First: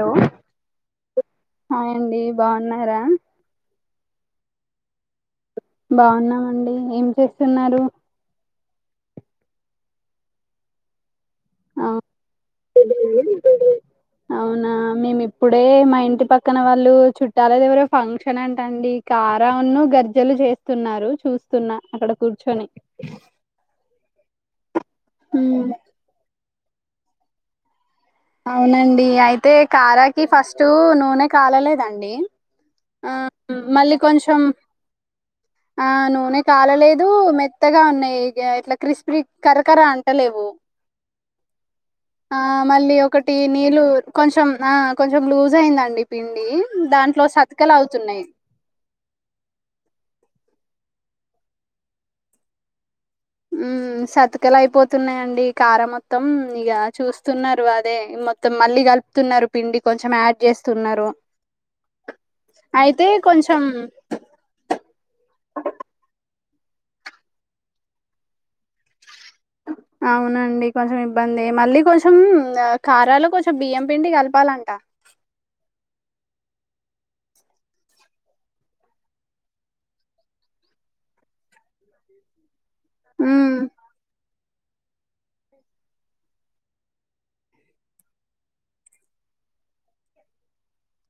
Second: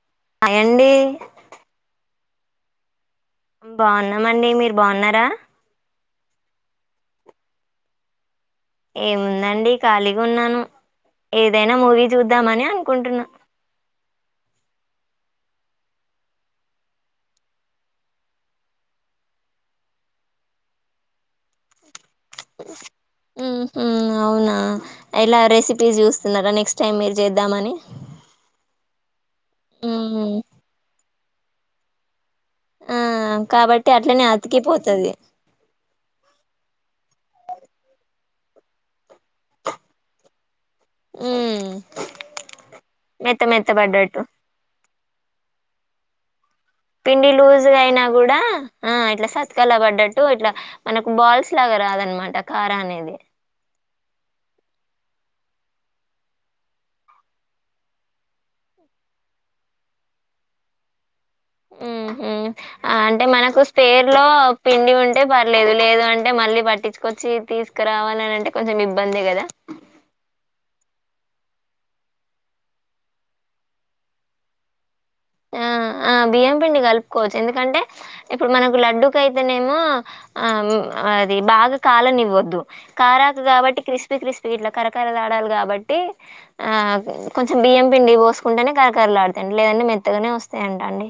Hello అయండి బాగున్నారా బాగున్నామండి మీరు బాగున్నారా బాగున్నామండి ఏం చేస్తున్నారు ఏముందండి ఖాళీగా ఉన్నాను ఏదైనా ఆ మూవీ చూద్దామని అనుకుంటున్నా అవునా మేము ఇప్పుడే మా ఇంటి పక్కన వాళ్ళు చుట్టాల దేవరో ఫంక్షన్ అంట అండి కారవున్ను గర్జలు చేస్తున్నారు చూస్తున్నా అక్కడ కూర్చొని మ్మ్ హ్హ్ అవునా ఇలా ఉమ్, రెసిపీస్ చూస్తున్నారా నీకు నెక్స్ట్ టైం మీరు చేద్దామని అవునండి ఆయి తే కారాకి ఉమ్ ఫస్ట్ నూనె కాలలేదండి ఆ కాబట్టి మళ్ళీ అట్లనే కొంచెం అతికిపోతది ఆ నూనె కాలలేదు తూ మెత్తగా ఉన్నాయి ఇగ ఇట్ల క్రిస్పీరి కర్ కర్ అంటలేవు మళ్ళీ మ్మ్ టీ నీళ్లు కొంచం ఆ ఆ కొంచెం లూజ్ అయిందండి పిండి దాంట్లో పిండి సతకలు లూజ్గా అయినా అవుతున్నాయి కూడా ఆ ఇట్లా సత్కాల పడ్డట్టు ఇట్లా మనకు బాల్స్ లాగా రాదనమాట కార అనేది మ్ సతకలు అయిపోతున్నాయండి కార మొత్తం ఇక చూస్తున్నారు అదే మొత్తం మళ్ళీ కలుపుతున్నారు పిండి కొంచెం యాడ్ చేస్తున్నారు మ్ మ్ అయితే అంటే మనకు కొంచెం స్పేర్ లో పిండి ఉంటే పర్లేదు లేదు అంటే మళ్ళీ పట్టిచ్చుకొచ్చి తీసుకురావాలి అని అంటే కొంచెం ఇబ్ అవునండి కొంచెం ఇబ్బంది మళ్ళీ కొంచెం కారాలో కొంచెం బియ్యం పిండి కలపాలంట ఆ ఆ బియ్యం పిండి కలుపుకోవచ్చు ఎందుకంటే ఇప్పుడు మనకు లడ్డుకయితేనేమో ఆ అది బాగా కాలనివ్వద్దు కారాకు మ్మ్ కాబట్టి క్రిస్పీ క్రిస్పి ఇట్లా కరకారలు ఆడాలి కాబట్టి ఆ కొంచెం బియ్యం పిండి పోసుకుంటేనే కరకరలాడతంది లేదంటే మెత్త మెత్తగానే వస్తాయింట అండి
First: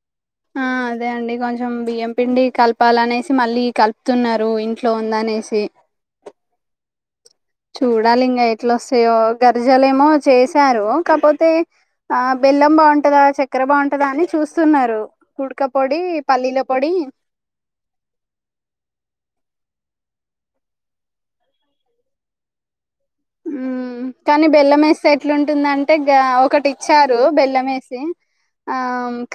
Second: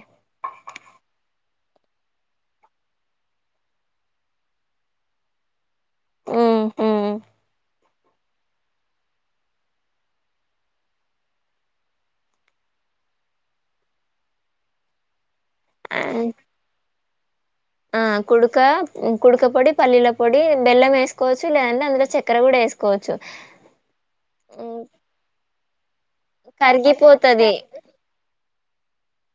ఆ అదే అండి కొంచెం బియ్యం పిండి కలపాలనేసి మళ్ళీ కలుపుతున్నారు ఇంట్లో ఉందనేసి మ్ మ్ చూడాలి ఇంకా ఎట్లా వస్తాయో గర్జాలేమో చేశారు కాకపోతే ఆ బెల్లం బావుంటందా చక్కెర బావుటందా అని చూస్తున్నారు కుడుకా పొడి పల్లీల పొడి ఆ కుడుక కుడక పొడి పల్లీల పొడి బెల్లమే సుకోవచ్చు లేదంటే అందులో చక్కెర కూడా ఏసుకోవచ్చు మ్.. కానీ బెల్లమేస్తే ఎట్లుంట టుందంట అట్ట ఒకటి ఇచ్చారు కరిగిపోతది బెల్లం వేసి ఆ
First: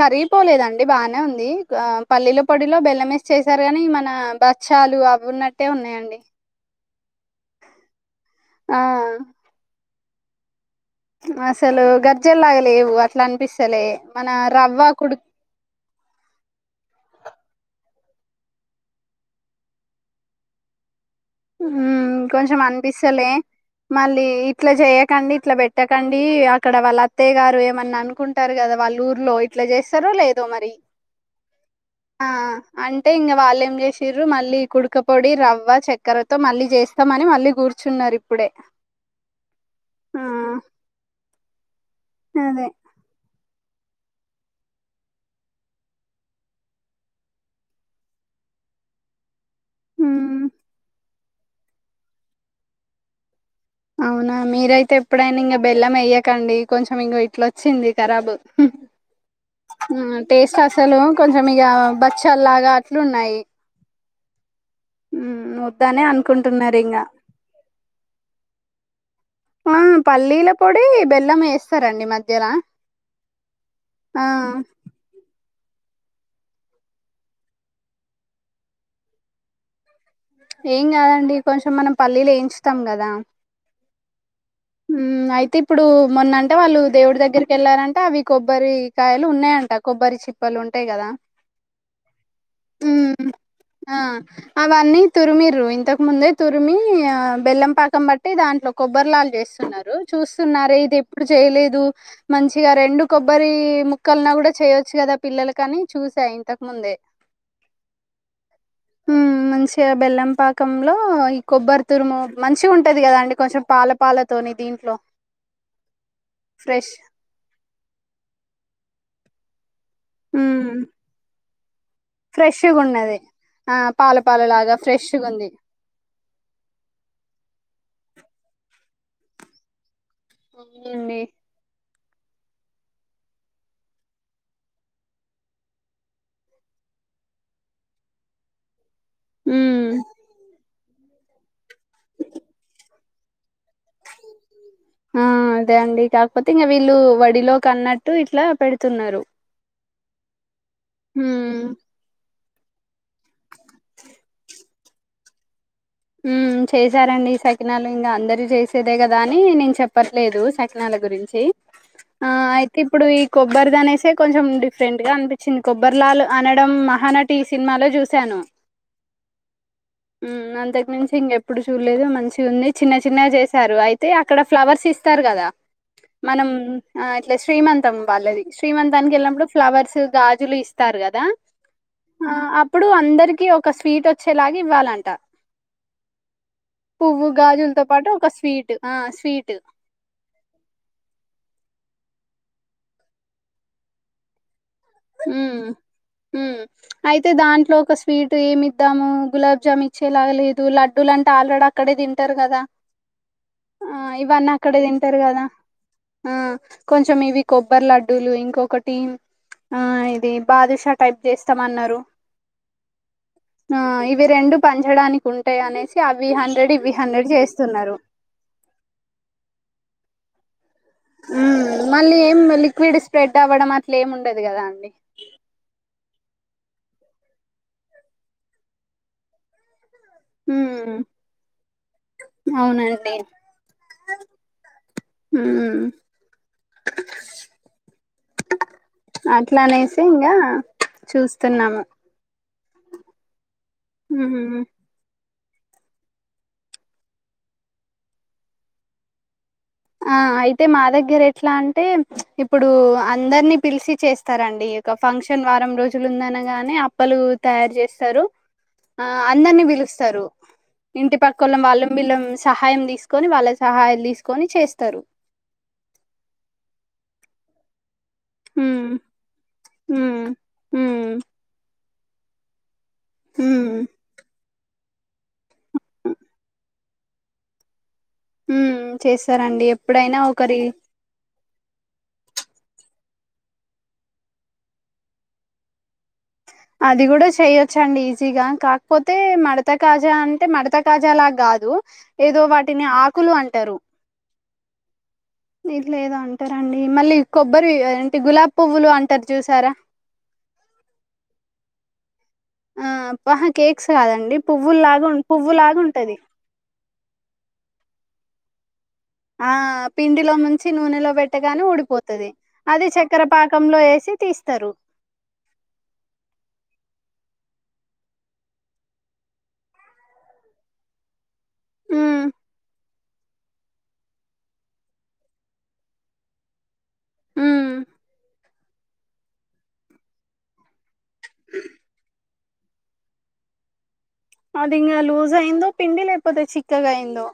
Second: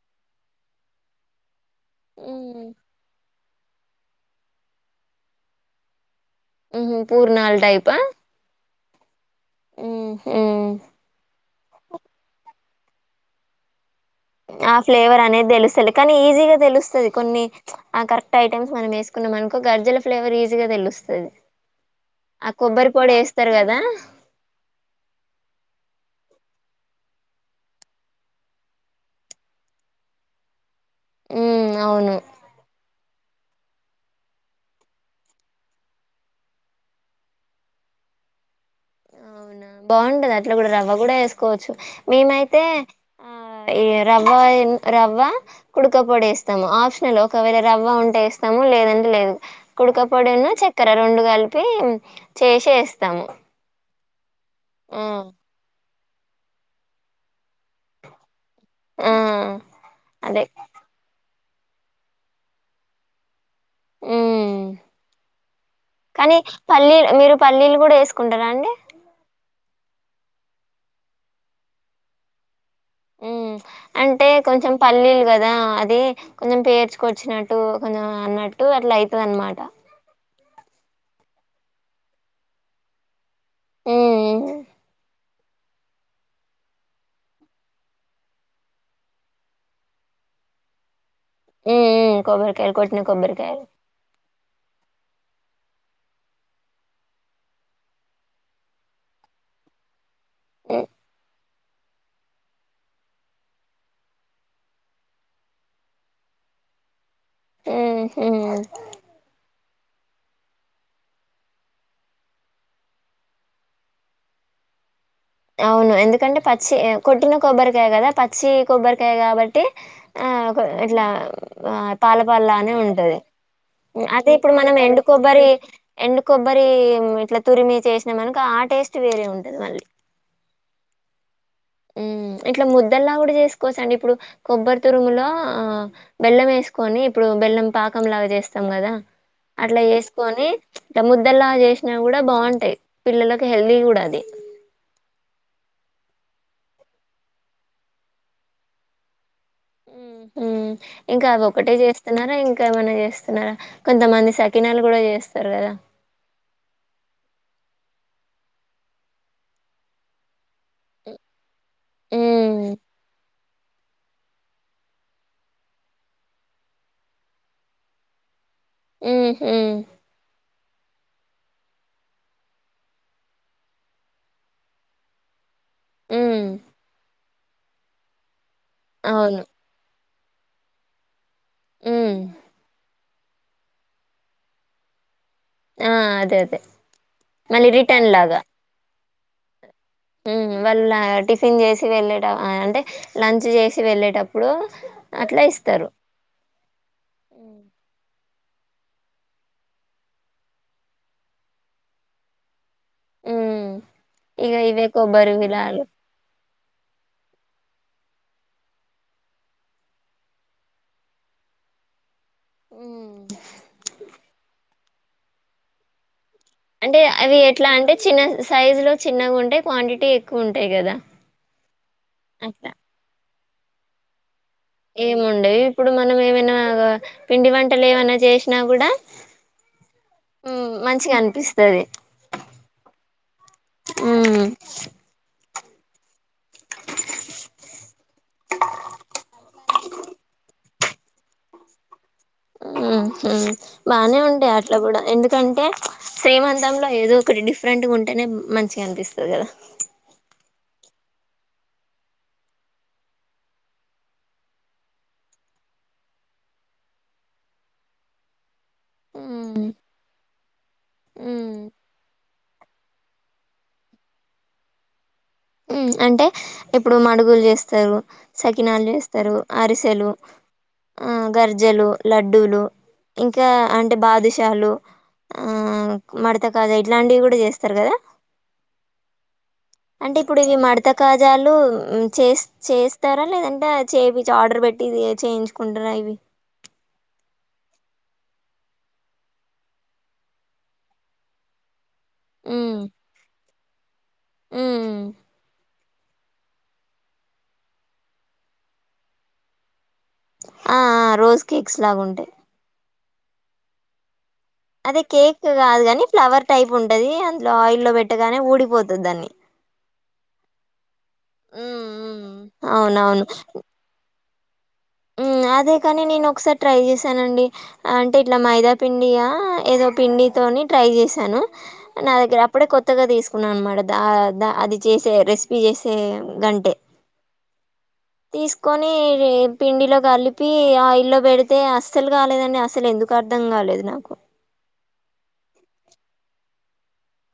కరిగిపోలేదండి బానే ఉంది ఆ పల్లీల హ్మ్, పోడిలో బెల్లమే స్ చేసారు కానీ మన బచ్చాలు అవి ఉన్నట్టే ఉన్నాయండి ఉ హు మ్ పూర్ణాల టైపా ఆ మ్ హు మ్ అసలు గర్జెల్లాగా లేవు అట్లా అనిపిస్తలే మన ఆ రవ్వ కుడు ఫ్లేవర్ అనేది తెలుస్తది కానీ ఈజీగ తెలుస్తది కొన్ని ఆ కరెక్ట్ ఐటమ్స్ మనం ఏసుకున్నామనుకో గర్జెల ఫ్లేవర్ ఈజీగ తెలుస్తది ఆ కొంచెం కొబ్బరి పొడి అనిపిస్తలే వేస్తారు కదా మళ్ళీ ఇట్లా చేయకండి ఇట్లా పెట్టకండి డి అక్కడ వాళ్ళ అత్తయ్య గారు ఏమన్నా అనుకుంటారు కదా వాళ్ళ ఊర్లో ఇట్లా చేస్తారో లేదో మరి హ్మ్. అవును ఆ అంటె అంటె ఇంక వాళ్ళు ఏం చేసిర్రూ మళ్ళీ కుడుక పొడి రవ్వ చె క్కరతో మళ్ళీ చేస్తామని మళ్ళీ కూర్చున్నారు ఇప్పుడే అవునా ఆ బావుంటది అట్లా గుడా రవ్వ కూడా ఏసుకోవచ్చు మేమైతే అదే ఆ ఈ రవ్వ రవ్వ కుడుక పడి వేస్తాము ఆప్షనల్ ఒకవేళ రవ్వ ఉంటే వేస్తాము లేదంటే లేదు మ్మ్ కుడుకపోడను చక్కర రెండు గల్ కలిపి చేసే వేస్తాము ఆ మీర అయితే ఆ ఎప్పుడైనా ఇంకా బెల్లం ఎయ్య ఎకండి కొంచెం ఇంక ఇట్లా వచ్చింది కరాబు హుం ఆ ఉమ్ అదే టేస్ట్ అసలు కొంచం ఇగా బచ్చల్ లాగా అట్లు ఉన్నాయి ఉమ్ వద్దనే కానీ అనుకుంటున్నారు ఇంగ పల్లీల్ మీరు పల్లీలు కూడా వేసుకుంటారా అండి ఆ పల్లీల పొడి బెల్లం వేస్తారండి మధ్యల ఉమ్ ఆ అంటే కొంచెం పల్లీలు కదా అది కొంచం పేర్చుకొచ్చినట్టు కొంచెం అన్నట్టు అట్లా అయితది అన్నమాట ఏం కాదండి కొంచెం మనం పల్లీలు వేయించుతాం కదా ఉ ఉ ఉమ్ ఉమ్ అయితే ఇప్పుడు మొన్నంటే వాళ్ళు దేవుడి దగ్గరకి వెళ్ళారంటే అవి కొబ్బరికాయలు ఉన్నాయంట కొబ్బరి చిప్పలు ఉంటాయి కదా ఉ ఉమ్ కొబ్బరి కాయలు కొట్టిన మ్మ్ కొబ్బరి కాయలు ఆ అవన్నీ తురిమిర్ర ఇంతకు ముందే తురిమి బెల్లం పాకం బట్టి దాంట్లో కొబ్బరిలాలు చేస్ న్నారు చూస్తున్నారే ఉమ్ ఇది ఎప్పుడు చేయలే దు మంచిగా రెండు కొబ్బరి ముక్కలున్న కూడా చేయొచ్చు కదా పిల్లలు కానీ చూసా ఇంతకుముందే ఆ హుం బెల్లంపాకంలో ఈ కొబ్బరి తురుము మంచిగా ఉంటది కదా అండి కొంచెం పాలపాల తోని దీంట్లో అవును ఎందుకంటే పచ్చి ఫ్రెష్ కొట్టిన కొబ్బరికాయ కదా పచ్చి కొబ్బరి టాయ్ కాబట్టి ఆ ఓక హ్మ్. ఇట్లా ఆ పాలపల్లా అనే ఫ్రెష్‌గున్నది. ఉంటది ఆ! పాల అయితే ఇప్పుడు పాలలాగా మనం ఎండు ఫ్రెష్‌గుంది. కొబ్బరి ఎండు కొబ్బరి ఇట్లా తురిమి చేస్ మనకు ఆ టేస్ట్ వేరే ఉంటది మళ్ళీ అవునండి ఉ ఇట్లా ముద్దల్లా కూడా చేసుకోవచ్చ అండి ఇప్పుడు కొబ్బరి తురుములో ఆ బెల్లం వేసుకోని ఇప్పుడు బెల్లం పాకం లాగా చేస్తాం కదా అట్లా హ్మ్. వేసుకొని ఇట ముద్దలా చేసినా కూడా బాగుంటాయి పిల్లకి హెల్దీ కూడా అది ఆ అదే అండి కాకపోతే ఇంక వీళ్ళు వడిలోకి అన్నట్టు ఇట్లా పెడుతున్నారు ఉ హుం ఇంకా అవి హ్మ్. ఒకటే చేస్తున్నారా ఇం ఇంకా ఏమన్నా చేస్తున్నారా కొంతమంది సకినాలు కూడా చేస్తారు కదా ఉమ్ చేశారండీ ఈ సకినాలు ఇంకా అందరి చేసేదే కదా అని నేను చెప్పట్లేదు సకినాల గురించి ఆ హ్మ్ అయితే ఇప్పుడు ఈ కొబ్బరిది అనేసి కొంచెం డిఫరెంట్ గా అనిపించింది కొబ్బరి లాల్ అనడం మహానటి సినిమాలో చూశాను ఉహ్ ఉమ్ ఫెన్సింగ్ ఎప్పుడూ చూడలేదు మంచిగా ఉన్నాయ్, చిన్న చిన్నగా చేసారు అయితే అక్కడ ఫ్లవర్స్ ఇస్తారు కదా. హ్మ్ మనం ఆ ఇట్ల శ్రీమంతం వాళ్ళది శ్రీమంతానికి అవును వెళ్ళినప్పుడు ఫ్లవర్స్ గాజులు ఇస్తారు కదా? హ్మ్ ఆ అప్పుడు అందర్ [unintelligible] ఒక స్వీట్ అచ్చేలాగా ఇవ్వాలంట ఆ అదే అదే పువ్వు మళ్ళీ గాజుల్తో పాటు రిటర్న్ ఒక లాగా స్వీట్ ఆ ఫీట్ తీ వెళదాం ఆ అంటే లంచ్ చేసి వెళ్ళేటప్పుడు అట్లా ఉమ్ ఇస్తారు ఉమ్ అయితే దాంట్లో ఒక స్వీట్ టీమ్ ఇద్దాము గులాబ్ జామ్ ఇచ్చేలాగ లేదు, లడ్డులుంటే ఆల్రెడీ అక్కడే తింటారు కదా. ఉమ్ ఆ ఇవిఅని ఇగ అక్కడే ఇవే తింటారు కొబ్బరి కదా, విలాలు ఆ కొంచెం ఇవి కొబ్బరి లడ్డూలు ఇంకొకటి ఆ ఇది బాదుషా టైప్ చేస్తామన్నారు. ఉమ్. ఆ ఇవి రెండు పంచడానికి ఉంటాయ్ అనేసి అవ్ అంటే అవి ఎట్లా అంటే చిన్న సైజు లో చిన్నగా ఉంటే క్వాంటిటీ ఎ కుం ఉమ్ మళ్ళీ ఏం లిక్విడ్ స్ప్రెడ్ తవడం అట్లా ఏం ఉన్ ఏముండేవి ఇప్పుడు మ మనం ఏమైనా పిండి వంటలు ఏమైనా చేసినా కూడా ఉమ్ హ్మ్. మంచిగా అనిపిస్తది అవునండి. ఉమ్ ఉమ్ అట్లానేసి ఇంగా చూస్తున్నాము. ఉహ్ ఉమ్ బానే ఉంటాయ్ ఉమ్ అట్ల కూడా ఎందుక్ తంటే సేమ్ అందంల ఏదో ఒకటి డిఫరెంట్గా ఉంటేనే మంచిగా అనిపిస్తది కదా. ఆ అయితే మా దగ్గర ఎట్లా అంటే ఇప్పుడు అందరినీ పిలిచి చేస్తారండి. ఒక ఫంక్షన్ వారం రోజులు ఉందనగానే అప్పలు తయారు చేస్తారు, ఆ ఉమ్ అందరినీ పిలుస్తారు ఇంటి పక్క ఉమ్ ఒళ్లం వల్లన్ విలన్ సహాయం తీసుకొని వాళ్ళ సహాయాలు తీసుకొని చేస్ తరు ఉమ్ అంటే ఇప్పుడు మడుగులు చేస్తారు. సకినాలు ఉమ్ చేస్తారు అరిసెలు, ఉమ్ ఉమ్ ఆ గర్జెలు లడ్డూలు ఇంకా ఉమ్ అంటే బాదుష్ చాలు ఆ మడతకాజ ఇట్లాంటివి గూడ చేస్తారు కదా ఉమ్ ఉ, చేస్తారండి ఎప్పుడైనా ఒక్ ని మడత కాజాలు ఉమ్ చే చేస్తరా లేదంటే చేపిచి ఆర్డర్ పెట్టిది చేయించుకుంటరా ఇవి? అది గుడా చెయ్యొచ్చండి ఈజీగా, కాకపోతే మడత కాజా అంటే మడత కాజాలాగ్గాదు. ఏదో ఉమ్ వాటిని ఆకులు అంట్ ట్టరు ఉమ్ వీట్నీదో అంటరండి మళ్ళీ కొబ్బరి ఏంటి గులాబ్పువ్వులు అంటరు జూసార? ఆ ఆ రోజ్ కేక్స్ లాగుంటాయి. ఆ పహ కేక్స్ కాదండి అదే పువ్వుల్లాగా ఉం- కేక్ పువ్వులాగా కాదుగని ఉంటది ఫ్లవర్ టైప్ ఉంటది అందులో ఆయిల్ లో పెట్టగ్ గానే ఊడిపోద్ ఆ పిండిలో ముంచి నూనెలో పెట్టగానే ఉమ్ ఊడిపోతది, ఉమ్ అది చక్కెర పాకంలో ఏసి తీస్తరు ఉమ్ అదే కని నేనొకసారి ట్రై చేసానండి, అంటే ఇట్లా మైదా పిండియా ఏదో పిండితోని ట్రై చేసాను. నా ఉమ్ దగ్గర అప్పుడే కొత్తగా తీసుకున్నానమాట. ద అది చేసే రెసిపీ చేసే గంటే. హ్మ్ తీసుకొని రేప్ పిండిలో కలిపి ఆయిల్లో పెడితే అస్సలు కాలేదండి, అసలేందుకో అర్ధం కాలేదు నాకు. అదింగా లూజ్ అయ్యిందో, పిండి లేకపోతే చిక్కగయ్యిందో.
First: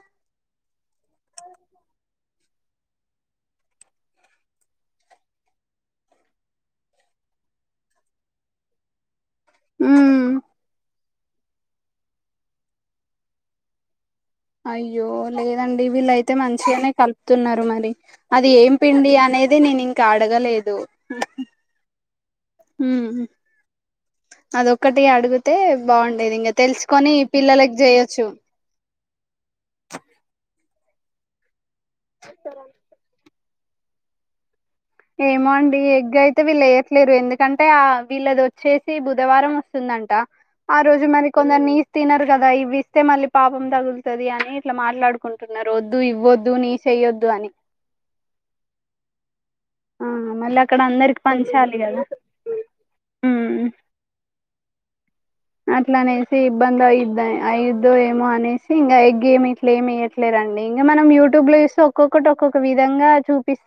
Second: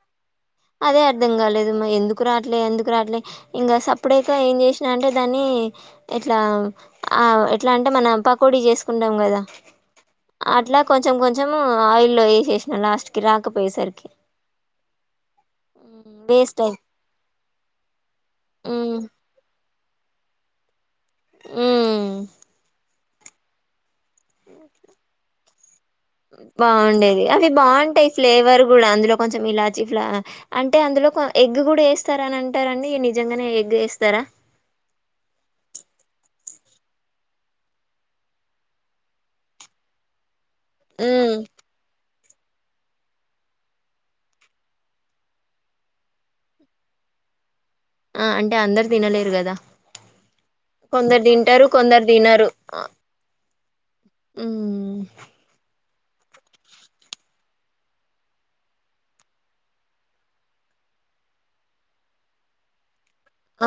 అదే అర్ధం గాలేదు మ ఎందుకు రాట్లే ఎందుకు రాట్లే ఇంగ సప్పుడేకా ఏం చేసినా అంటే దాన్ని ఎట్లా ఆ ఎట్లామ్టే మనం పకోడి చేసుకుంటాం గదా. ఉమ్ కొంచెం కొంచెం ఆయిల్లో ఏసేసిన లాస్ట్ కి రాకపోయేసరికి. అయి య్యో లేదండి వీళ్ళయితే వేస్ట్ అయి మంచిగనే కలుపుతున్నరు మరి, అది ఏం మ్మ్ పిండి అనేది నేనింక్ కడగలేదు ఉమ్ అదొక్కటి అడిగితే బాగుండేది ఇంకా తెలుసుకొని బాగుండేది అవి పిల్లలకి బాగుంటయి చేయొచ్చు ఫ్లేవర్ గుడా, అందులో కొంచెం ఇలాచి ఫ్లా అంటే అందులో కోన్ ఎగ్ గ్ గుడా ఏస్తారానంటరండి నిజ్ నిజంగనే ఎగ్ ఏస్తరా? ఏమో అండి ఎగ్ అయితే వీళ్ళేయ్యట్లేరు, ఎందుకంటే ఆ వీళ్ళదొచ్చేసి బుధవారం వస్తుందంట. ఆ రోజు మరి మ్మ్ కొందరు నిస్ తినరు గదా ఇవ్విస్తే మళ్ళీ పాపం తగుల్తది అని ఇట్లా మాట్లాడుకుంటున్నరు. ఒద్దు, ఇవ్వద్దు, నీస్ ఎయ్యొద్దు అని. ఆ అంటే అందరు తినలేరు గదా ఆ మళ్ళీ అక్కడ కొందరు అందరికి తింటరు, పంచాలి కొందరు కదా తినరు. ఉమ్ హ్మ్ అట్లనేసి ఇబ్బంది అయ్యిద్దన్ అయ్యిద్దో ఏమో అనేసి ఇంగా ఎగ్ ఏమి ఇట్లా ఏమేయ్యట్లేరండి ఇంగ మనం యూట్యూబ్ లో జూస్తే ఒక్కొక్కటి ఒక్కొక్క విధంగా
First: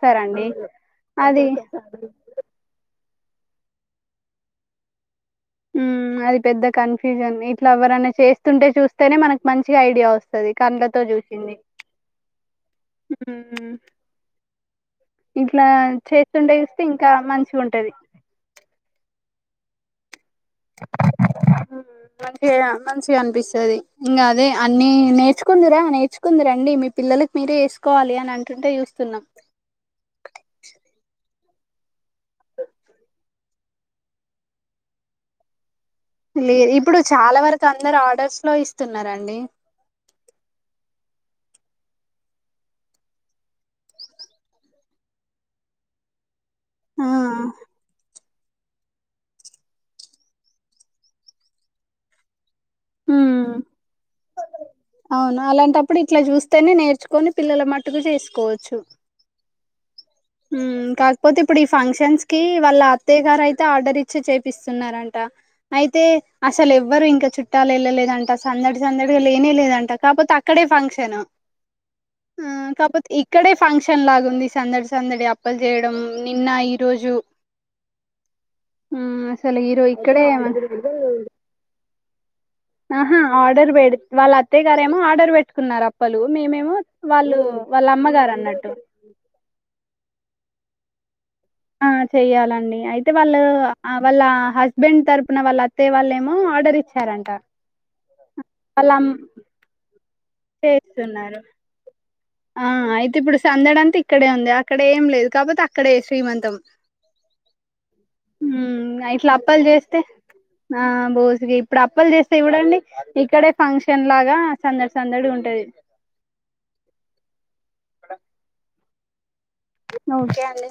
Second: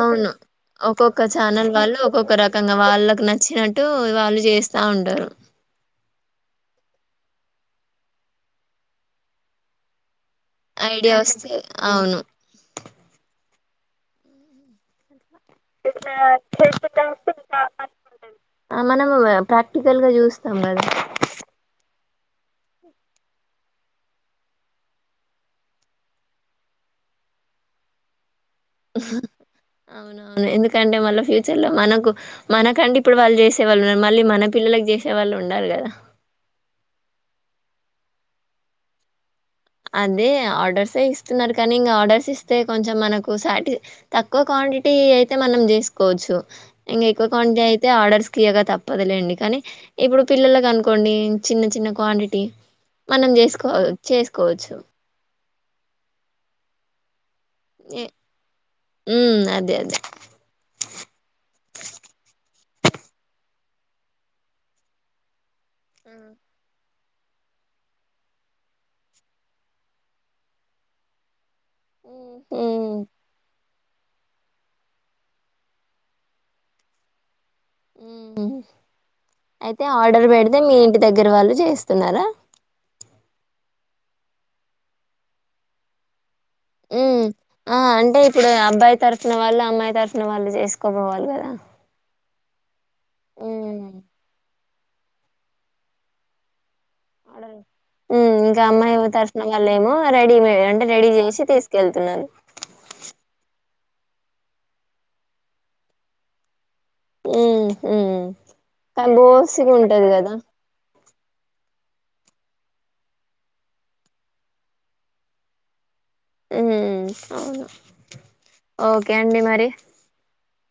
అవును ఒక్కొక్క అది ఛానల్ వాళ్ళు ఒక్కొక్క రకంగా వాళ్ళ నచ్చినట్టు వాళ్ళు చేస్తా ఉంటారు అది పెద్ద కన్ఫ్యూజన్ ఇట్లా ఎవరనా చేస్తుంటే చూస్తేనే మనకి మంచిగా ఐడియా వస్ అది కండ్లతో ఐడియా వస్తే చూసింది అవును హమ్ ఇట్లా చేస్తుంటే చూస్తే ఇంకా మంచిగా ఇట్లా ఉంటది ప్రాక్టికల్గా చూస్ [unintelligible] హ్ మంచిగా మంచిగా అనిపిస్తది ఇంకా అదే అన్ని నేర్చుకుందిరా నేర్చుకుంది రండి మీ పిల్లలకి మీరే వేసుకోవాలి అని అంటుంటే చూస్తున్నాం అవునవును ఎందుకంటే మళ్ళా ఫ్యూ చలో మనకు మనకంటే ఇప్పుడు వాళ్ళు చేసేవాళ్ళు ఉన్న. మళ్ళీ మన పిల్లలకి చేసే వాళ్ళు ఉండాలి కదా. లేదు ఇప్పుడు చాలా వరకు అందరు ఆర్డర్స్ లో ఇస్తున్నండి. అదే ఆర్డర్సే ఇస్తున్నారు కానీ ఇంకా ఆర్డర్స్ ఇస్తే కొంచెం మనకు సాటిస్ తక్కువ క్వాంటిటీ అయితే మనం చేసుకోవచ్చు. ఇంగ ఎక్కువ క్వాంటిటీ అయితే ఆర్డర్స్ యగా తప్పదులేండి కానీ ఇప్పుడు పిల్లలకి అనుకోండి చిన్న చిన్న క్వాంటిటీ మనం ఉమ్ చేసుకో చేస్ కోచు అవును అలాంటప్పుడు ఇట్లా చూస్తేనే నేర్చుకొని పిల్లల మట్టుకు చేసుకోవచ్చు దే అద కాకపోతే ఇప్పుడు ఈ ఫంక్షన్స్ కి వాళ్ళ అత్తయ్య గారు అయితే ఆర్డర్ ఇచ్చి చేపిస్తున్నారంట అయితే ఉమ్ అసలు ఎవ్వరు ఇం ఇంకా చుట్టాలు వెళ్ళలేదంట సందడి సందడిగా లేనే లేదంట కాకపోతే అక్కడే ఫంక్షన్ ఆ ఉమ్ కాపోతే ఇక్కడే ఫంక్షన్ లాగు ఉంది సందడి సం సందడి అప్పలు చేయడం నిన్న ఈ రోజు ఉమ్ అసలు అయితే ఈరో ఇక్కడే ఆర్డర్ పెడితే మీ ఇంటి అందరు దగ్గర వాళ్ళు చేస్తున్నారా ఆహా ఆర్డర్ పె వాళ్ళ అత్తయ్య గారేమో ఆర్డర్ పెట్టుకున్నారు అప్పలు మేమేమో ఉ వాళ్ళు ఆ వాళ్ళ అంటే అమ్మగారు ఇప్పుడు అన్నట్టు అబ్బాయి తరపున వాళ్ళు అమ్మాయి తరపున వాళ్ళు చేసుకు [unintelligible] ఆ చెయాలండి అయితే వాళ్ వాళ్ళ బెం తరుపున వాళ్ళ అత్తయ్య వాళ్లు ఏమో ఆర్డర్ ఇచ్చ అడ ఇంకా అమ్మాయి అమ్ దర్శనం వల్లేమో రెడీ మ అంటే రెడీ చేస్తున్నారు చేసి తీసుకెళ్తున్నారు ఆ అయితే ఇప్పుడు సందడంతా ఇక్కడే ఉంది అక్కడ ఏం లేదు కాపోతే అక్కడే శ్రీమంతం ఉమ్ ఉమ్ హ్మ్ ఆ కానీ ఇట్లా అప్పాలు బోసిగా చేస్తే ఉంటది కదా ఆ బోసిగా ఇప్పుడు అప్పలు చేస్తే ఎవడండి ఇక్కడే ఫంక్షన్ లాగా సందడి సందడి గుంటది ఊమ్ అవును అ ఓకే అండి మర్ ఓకే అండి